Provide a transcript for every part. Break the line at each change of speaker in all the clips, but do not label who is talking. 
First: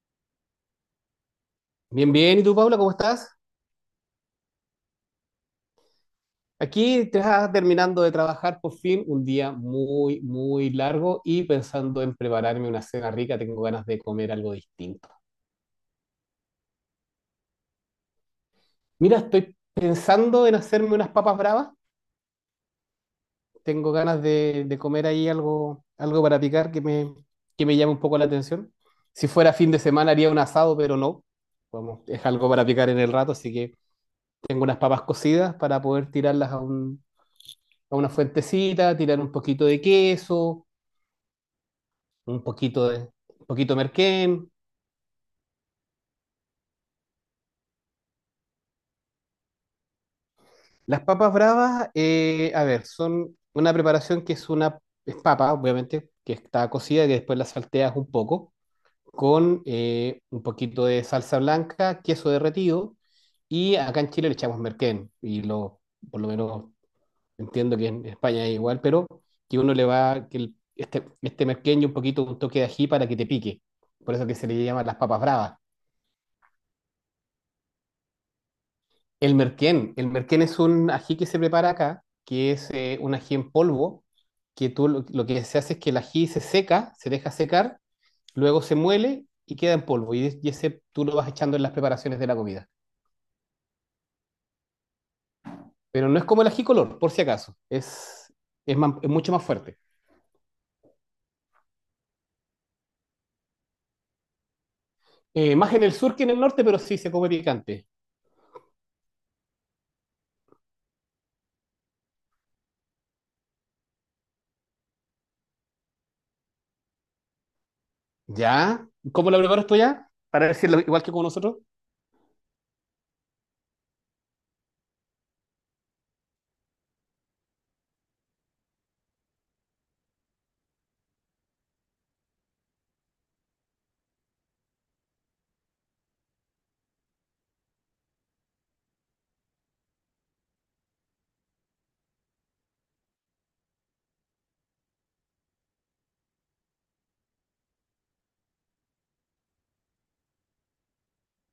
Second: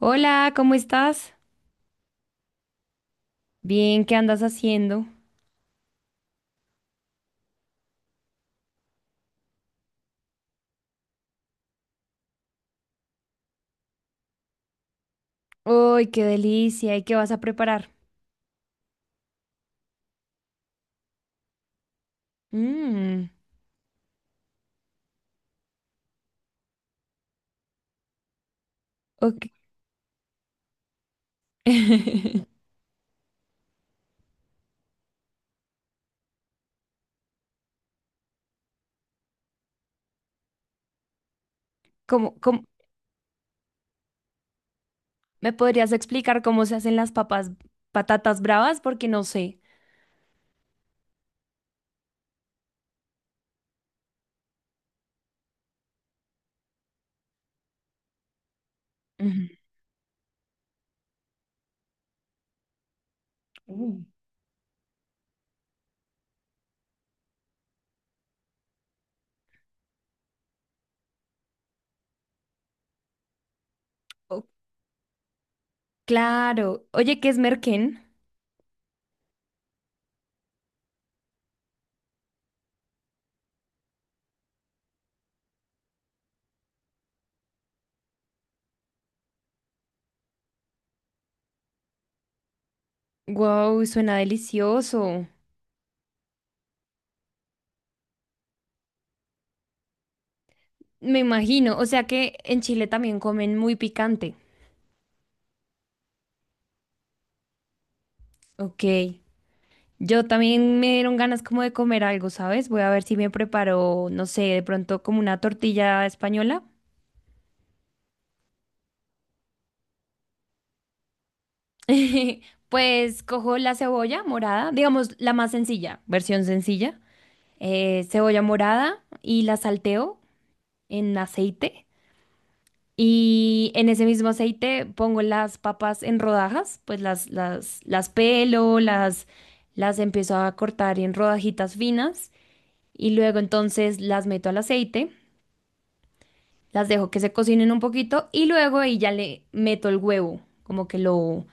Hola, ¿cómo estás?
Bien. ¿Y tú, Paula, cómo estás?
Bien, ¿qué andas haciendo?
Aquí te estás terminando de trabajar por fin, un día muy largo y pensando en prepararme una cena rica, tengo ganas de comer algo distinto.
¡Uy, qué delicia! ¿Y qué vas a preparar?
Mira, estoy pensando en hacerme unas papas bravas,
Mmm,
tengo ganas de comer ahí algo para picar que me llame un poco la atención. Si
ok.
fuera fin de semana haría un asado, pero no. Vamos, es algo para picar en el rato, así que tengo unas papas cocidas para poder tirarlas a a una fuentecita, tirar un poquito de queso
¿Cómo,
un
cómo-
poquito de, un poquito de merquén.
¿Me podrías explicar cómo se hacen patatas bravas? Porque no sé.
Las papas bravas, a ver, son una preparación que es una, es papa, obviamente, que está cocida y que después la salteas un poco,
Ujú.
con un poquito de salsa blanca, queso derretido, y acá
Mm.
en Chile le echamos merquén, y lo, por lo menos entiendo que en España es igual, pero que uno le va, que este merquén y un poquito un toque de ají para que te pique, por eso que
Oh,
se le llama las papas bravas.
claro. Oye, ¿qué es merquén?
El merquén. El merquén es un ají que se prepara acá, que es un ají en polvo, que lo que se hace es que el ají se seca, se deja secar, luego se muele y queda en polvo. Y ese tú lo vas echando en las preparaciones de la comida.
Wow, suena delicioso.
Pero no es como el ají color, por si acaso. Es es mucho más fuerte.
Me imagino. O sea que en Chile también comen muy picante.
Más en el sur que en el norte, pero sí se come picante.
Ok. Yo también me dieron ganas como de comer algo, ¿sabes? Voy a ver si me preparo, no sé, de pronto como una tortilla española.
¿Ya? ¿Cómo lo preparas tú ya? Para decirlo igual que con nosotros.
Pues cojo la cebolla morada, digamos la más sencilla, versión sencilla. Cebolla morada y la salteo en aceite. Y en ese mismo aceite pongo las papas en rodajas, pues las pelo, las empiezo a cortar en rodajitas finas. Y luego entonces las meto al aceite. Las dejo que se cocinen un poquito y luego ahí ya le meto el huevo, como que lo,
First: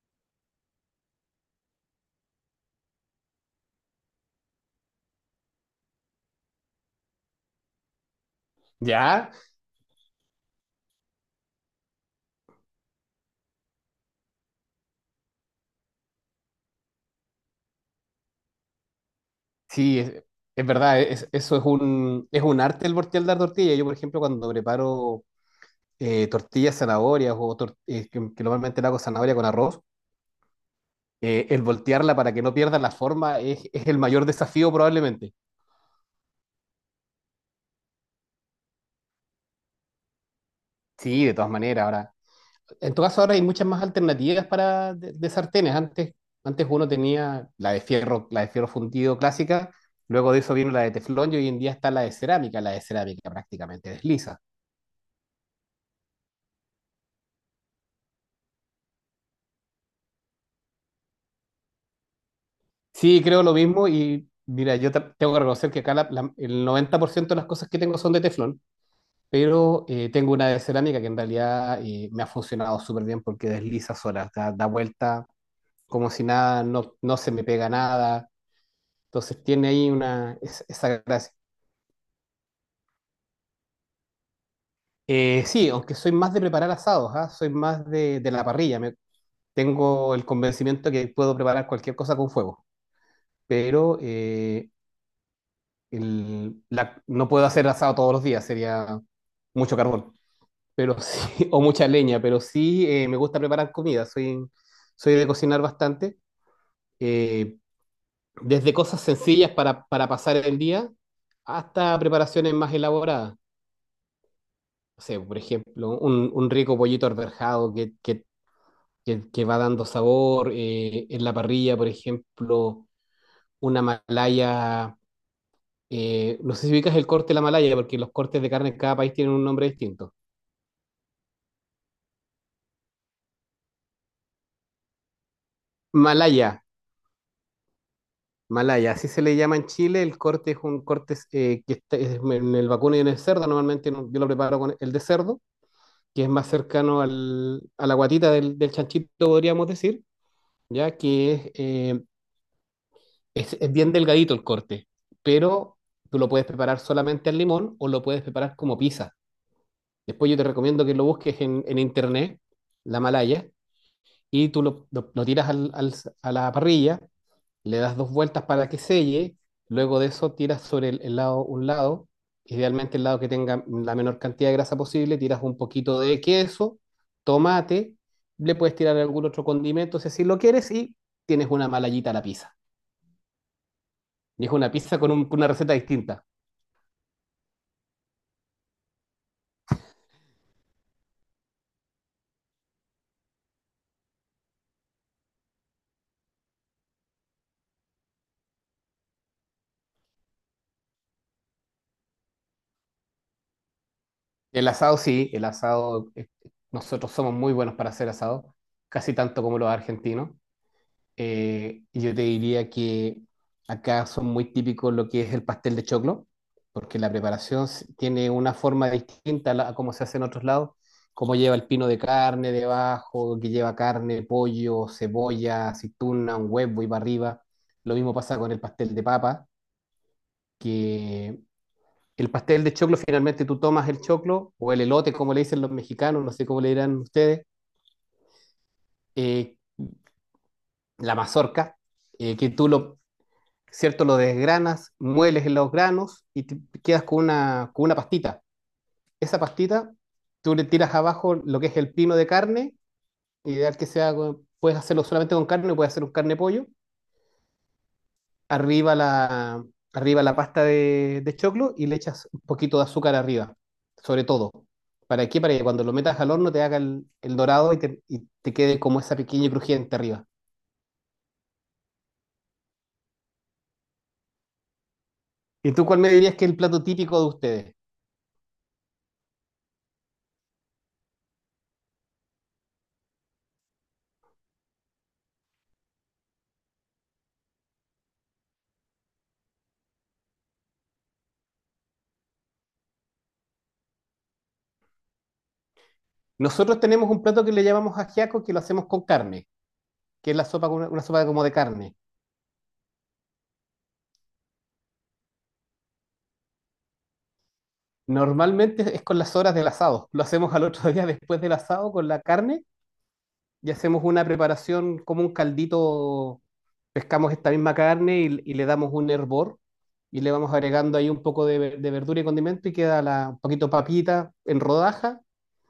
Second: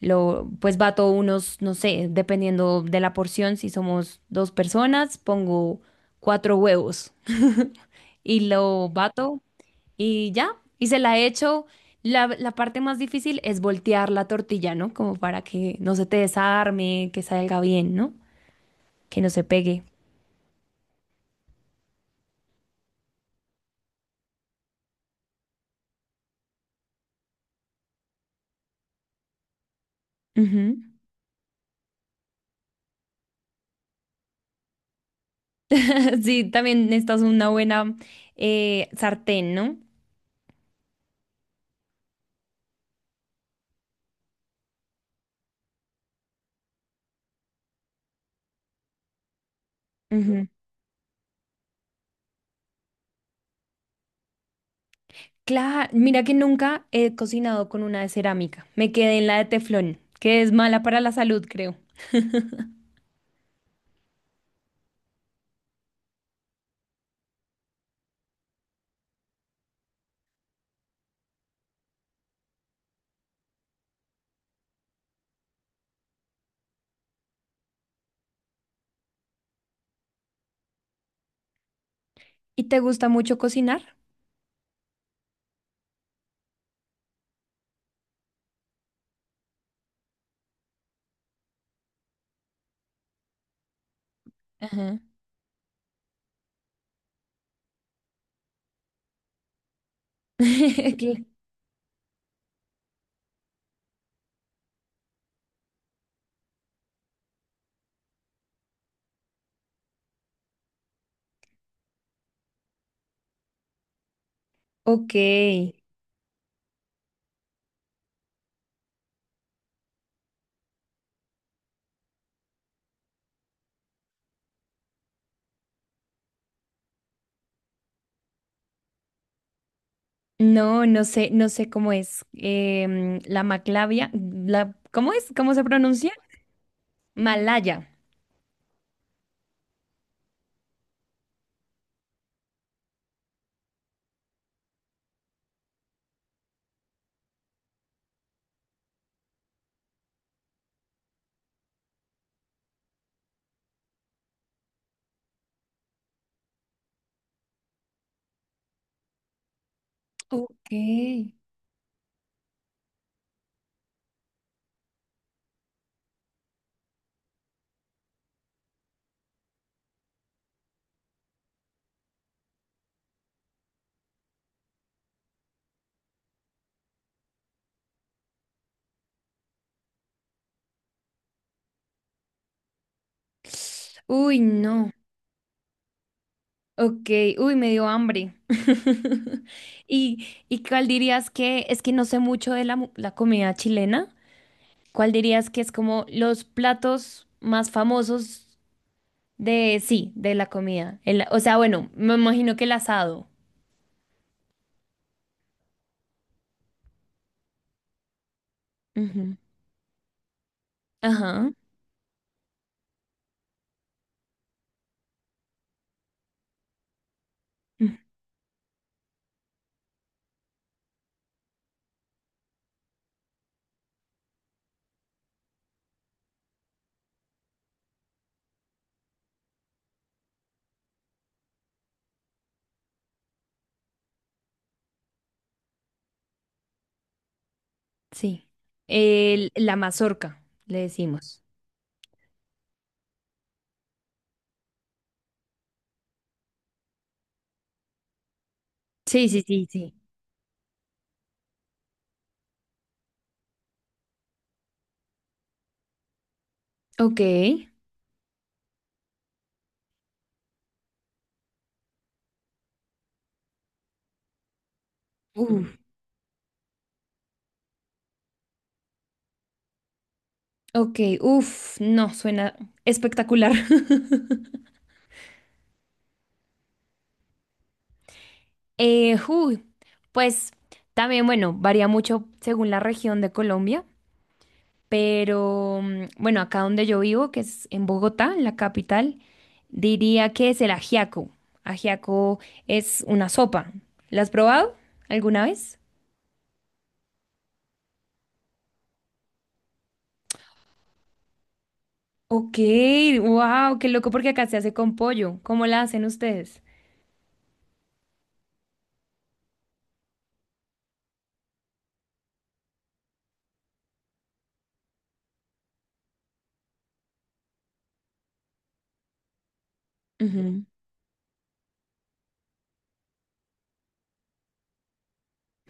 lo, pues bato unos, no sé, dependiendo de la porción, si somos dos personas, pongo cuatro huevos y lo
¿Ya?
bato y ya, y se la echo. La parte más difícil es voltear la tortilla, ¿no? Como para que no se te desarme, que salga bien, ¿no? Que no se pegue.
Sí, es verdad, eso es es un arte el voltear la tortilla. Yo, por ejemplo, cuando preparo tortillas zanahorias o que normalmente la hago zanahoria con arroz,
Ujú.
el voltearla para que no pierda la forma es el mayor desafío probablemente.
Sí, también necesitas una buena sartén, ¿no?
Sí, de todas maneras, ahora. En todo caso, ahora hay muchas más alternativas para de sartenes. Antes uno tenía la de fierro fundido clásica, luego de
Ujú.
eso vino la de teflón y hoy en día está la de cerámica prácticamente desliza.
Claro, mira que nunca he cocinado con una de cerámica. Me quedé en la de teflón, que es mala para la salud, creo.
Sí, creo lo mismo y mira, yo tengo que reconocer que acá el 90% de las cosas que tengo son de teflón, pero tengo una de cerámica que en realidad me ha funcionado súper bien porque desliza sola, da vuelta como si nada, no se me pega nada, entonces tiene ahí una, esa gracia.
¿Y te gusta mucho cocinar?
Sí, aunque soy más de preparar asados, ¿ah? Soy más de la parrilla, tengo el convencimiento que puedo preparar cualquier cosa con fuego, pero...
Ajá.
no puedo hacer asado todos los días, sería mucho carbón, pero
Sí.
sí, o mucha leña, pero sí me gusta preparar comida, soy, soy de cocinar bastante, eh, desde cosas sencillas para pasar el día hasta preparaciones más elaboradas. O sea, por
Ok.
ejemplo, un rico pollito arberjado que va dando sabor, en la parrilla, por ejemplo, una malaya, no sé si ubicas el corte de la malaya, porque los cortes de carne en cada país tienen un nombre distinto.
No sé cómo es. La maclavia, la, ¿cómo es? ¿Cómo se pronuncia?
Malaya,
Malaya.
Malaya, así se le llama en Chile. El corte es un corte que está es en el vacuno y en el cerdo. Normalmente yo lo preparo con el de cerdo, que es más cercano a la guatita del chanchito, podríamos decir, ya que es, es bien delgadito el corte, pero tú lo puedes preparar solamente al limón o lo puedes preparar como pizza. Después yo te
Ok.
recomiendo que lo busques en internet, la Malaya, y tú lo tiras a la parrilla, le das dos vueltas para que selle, luego de eso tiras sobre el lado, un lado, idealmente el lado que tenga la menor cantidad de grasa posible, tiras un poquito de queso, tomate, le puedes tirar algún otro condimento si así lo quieres y tienes una malayita a la pizza.
Uy,
Y es una
no.
pizza con, con una receta distinta.
Ok. Uy, me dio hambre. ¿Y cuál dirías que es que no sé mucho de la comida chilena? ¿Cuál dirías que es como los platos más famosos de, sí, de la comida? Bueno, me imagino que el asado.
El asado sí, el asado, nosotros somos muy buenos para hacer asado, casi
Ujú.
tanto como los argentinos.
Ajá.
Yo te diría que acá son muy típicos lo que es el pastel de choclo, porque la preparación
Mm,
tiene una forma distinta a cómo se hace en otros lados, como lleva el pino de carne debajo, que lleva carne, pollo, cebolla, aceituna, un huevo y para arriba. Lo mismo pasa con el pastel de papa, que el pastel de choclo finalmente tú tomas el choclo o el elote, como le dicen los mexicanos, no sé cómo le dirán ustedes,
Sí.
eh,
La mazorca, le
la
decimos.
mazorca que tú lo, ¿cierto? Lo desgranas, mueles en los granos y te quedas con una pastita.
Sí,
Esa
sí, sí, sí.
pastita, tú le tiras abajo lo que es el pino de carne, ideal que sea, puedes hacerlo solamente con carne, puedes hacer un carne pollo,
Ok.
arriba la, arriba la pasta de choclo y le echas un poquito de azúcar arriba, sobre todo. ¿Para qué? Para que
Uf.
cuando lo metas al horno te haga el dorado y y te quede como esa pequeña y crujiente arriba.
Ok, uf, no, suena espectacular.
¿Y tú cuál me dirías que es el plato típico de ustedes?
Uy, pues también, bueno, varía mucho según la región de Colombia. Pero mm, bueno, acá donde yo vivo, que es en Bogotá, en la capital, diría que es el ajiaco. Ajiaco es una sopa. ¿La has probado alguna vez?
Nosotros tenemos un plato que le llamamos ajiaco que lo hacemos con carne, que es la sopa, con una sopa como de carne.
Ok, wow, qué loco porque acá se hace con pollo. ¿Cómo la hacen ustedes?
Normalmente es con las horas del asado. Lo hacemos al otro día después del asado con la carne y hacemos una preparación como un caldito. Pescamos esta misma carne y le damos un hervor y le vamos
Ujú,
agregando ahí un poco de verdura y condimento y queda la, un poquito papita en rodaja,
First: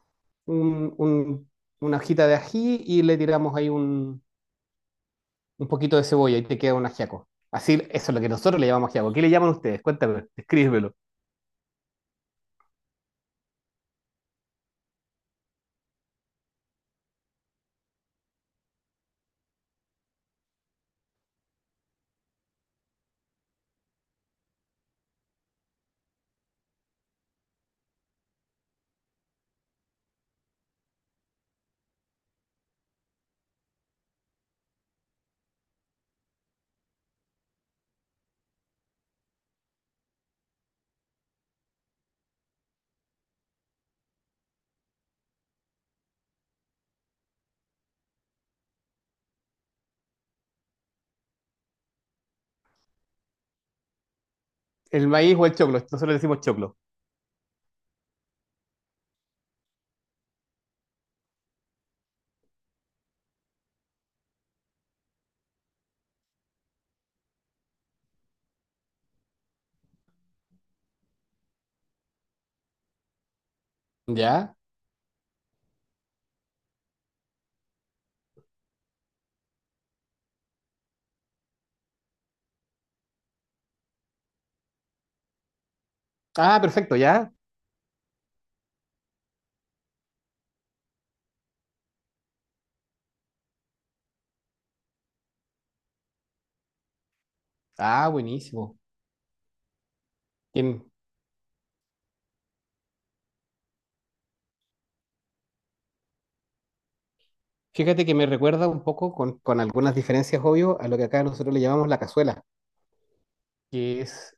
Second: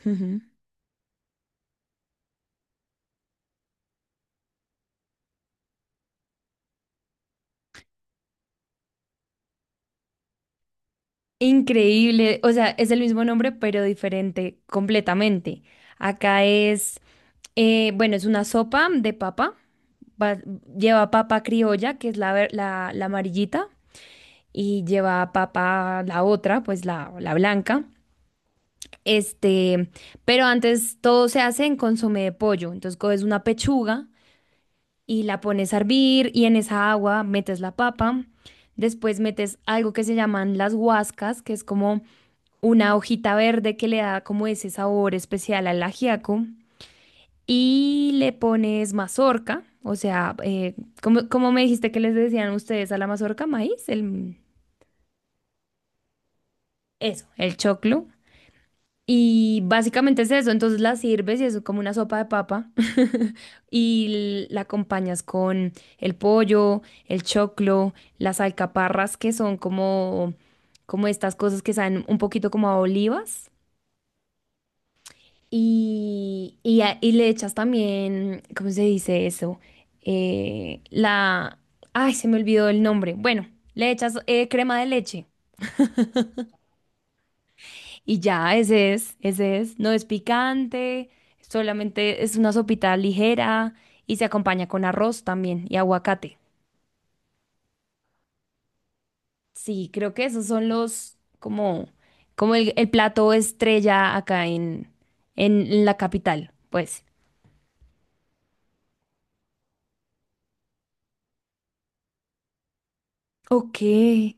ujú.
un- un- una hojita de ají y le tiramos ahí un poquito de cebolla y te queda un ajiaco. Así, eso es lo que nosotros le llamamos ajiaco. ¿Qué le llaman ustedes? Cuéntame, escríbelo.
Increíble, o sea, es el mismo nombre pero diferente completamente. Acá es, bueno, es una sopa de papa, va- lleva papa criolla, que es la amarillita. Y lleva a papa la otra, pues la blanca. Este, pero antes todo se hace en consomé de pollo. Entonces coges una pechuga y la pones a hervir y en esa agua metes la papa. Después metes algo que se llaman las guascas que es como una hojita verde que le da como ese sabor especial al ajiaco. Y le pones mazorca, o sea, ¿cómo me dijiste que les decían ustedes a la mazorca?
El maíz o el choclo, nosotros le decimos choclo.
Eso, el choclo. Y básicamente es eso, entonces la sirves y eso es como una sopa de papa y la acompañas con el pollo, el choclo, las alcaparras que son como, como estas cosas que saben un poquito como a olivas
¿Ya?
y le echas también, ¿cómo se dice eso? La... Ay, se me olvidó el nombre. Bueno, le echas crema de leche.
Ah, perfecto, ya.
Y ya, ese es. No es picante, solamente es una sopita ligera y se acompaña con arroz también y aguacate.
Ah, buenísimo.
Sí, creo que esos son
Bien.
los, como, como el plato estrella acá en la capital, pues.
Fíjate que me recuerda un poco, con algunas diferencias, obvio, a lo que acá nosotros le llamamos la cazuela,
Ok,
que es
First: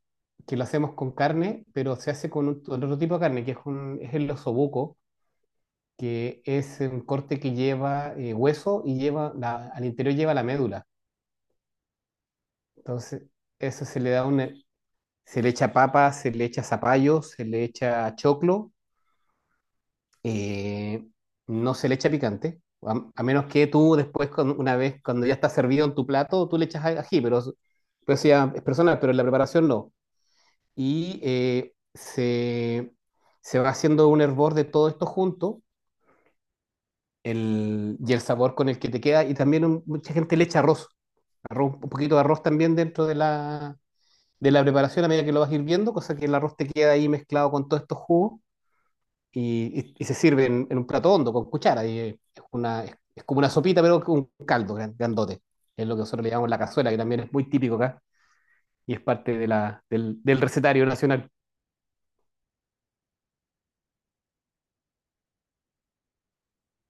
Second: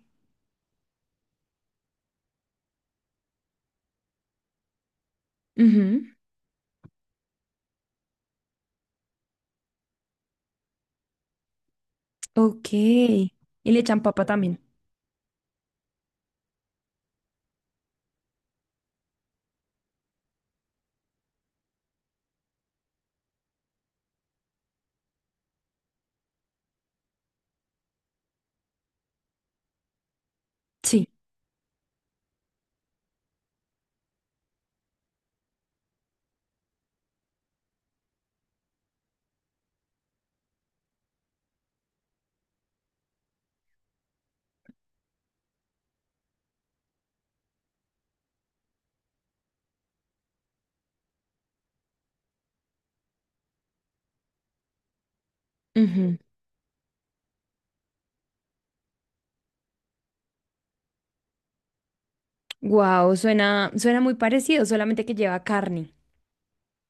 que lo hacemos con carne, pero se hace con, con otro tipo de carne, que es, es el osobuco,
Ujú.
que es un corte que lleva hueso y lleva al interior lleva la médula.
Ok.
Entonces,
Y le
eso se
echan
le
papa
da una,
también.
se le echa papa, se le echa zapallo, se le echa choclo eh, no se le echa picante, a menos que tú después, una vez cuando ya está servido en tu plato, tú le echas ají, pero eso ya es personal, pero en la preparación no.
Sí.
Y se va haciendo un hervor de todo esto junto, y el sabor con el que te queda. Y también mucha gente le echa arroz, un poquito de arroz también dentro de la preparación a medida que lo vas hirviendo, cosa que el arroz te queda ahí mezclado con todos estos jugos y se sirve en un plato hondo, con cuchara. Y es como una sopita, pero con un caldo grandote. Es lo que nosotros le llamamos la cazuela, que también es muy típico acá y es parte de del recetario nacional.
Wow, suena muy parecido, solamente que lleva carne.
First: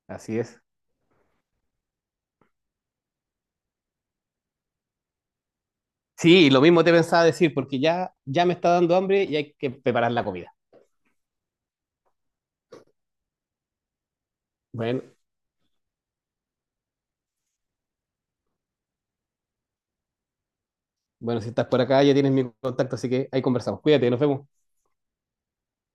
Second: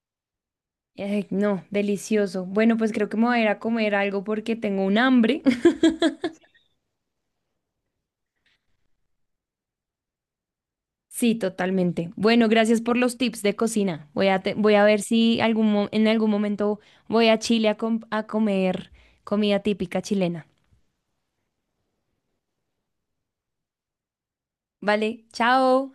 Así es.
Ay, no, delicioso. Bueno, pues creo que me voy a ir a comer algo porque tengo un hambre.
Sí, lo mismo te pensaba decir, porque ya me está dando hambre y hay que preparar la comida.
Sí, totalmente. Bueno, gracias por los tips de cocina. Voy a ver
Bueno,
si en algún momento voy a Chile a, a comer comida típica chilena.
bueno, si estás por acá ya tienes mi contacto, así que ahí conversamos. Cuídate, nos vemos.
Vale, chao.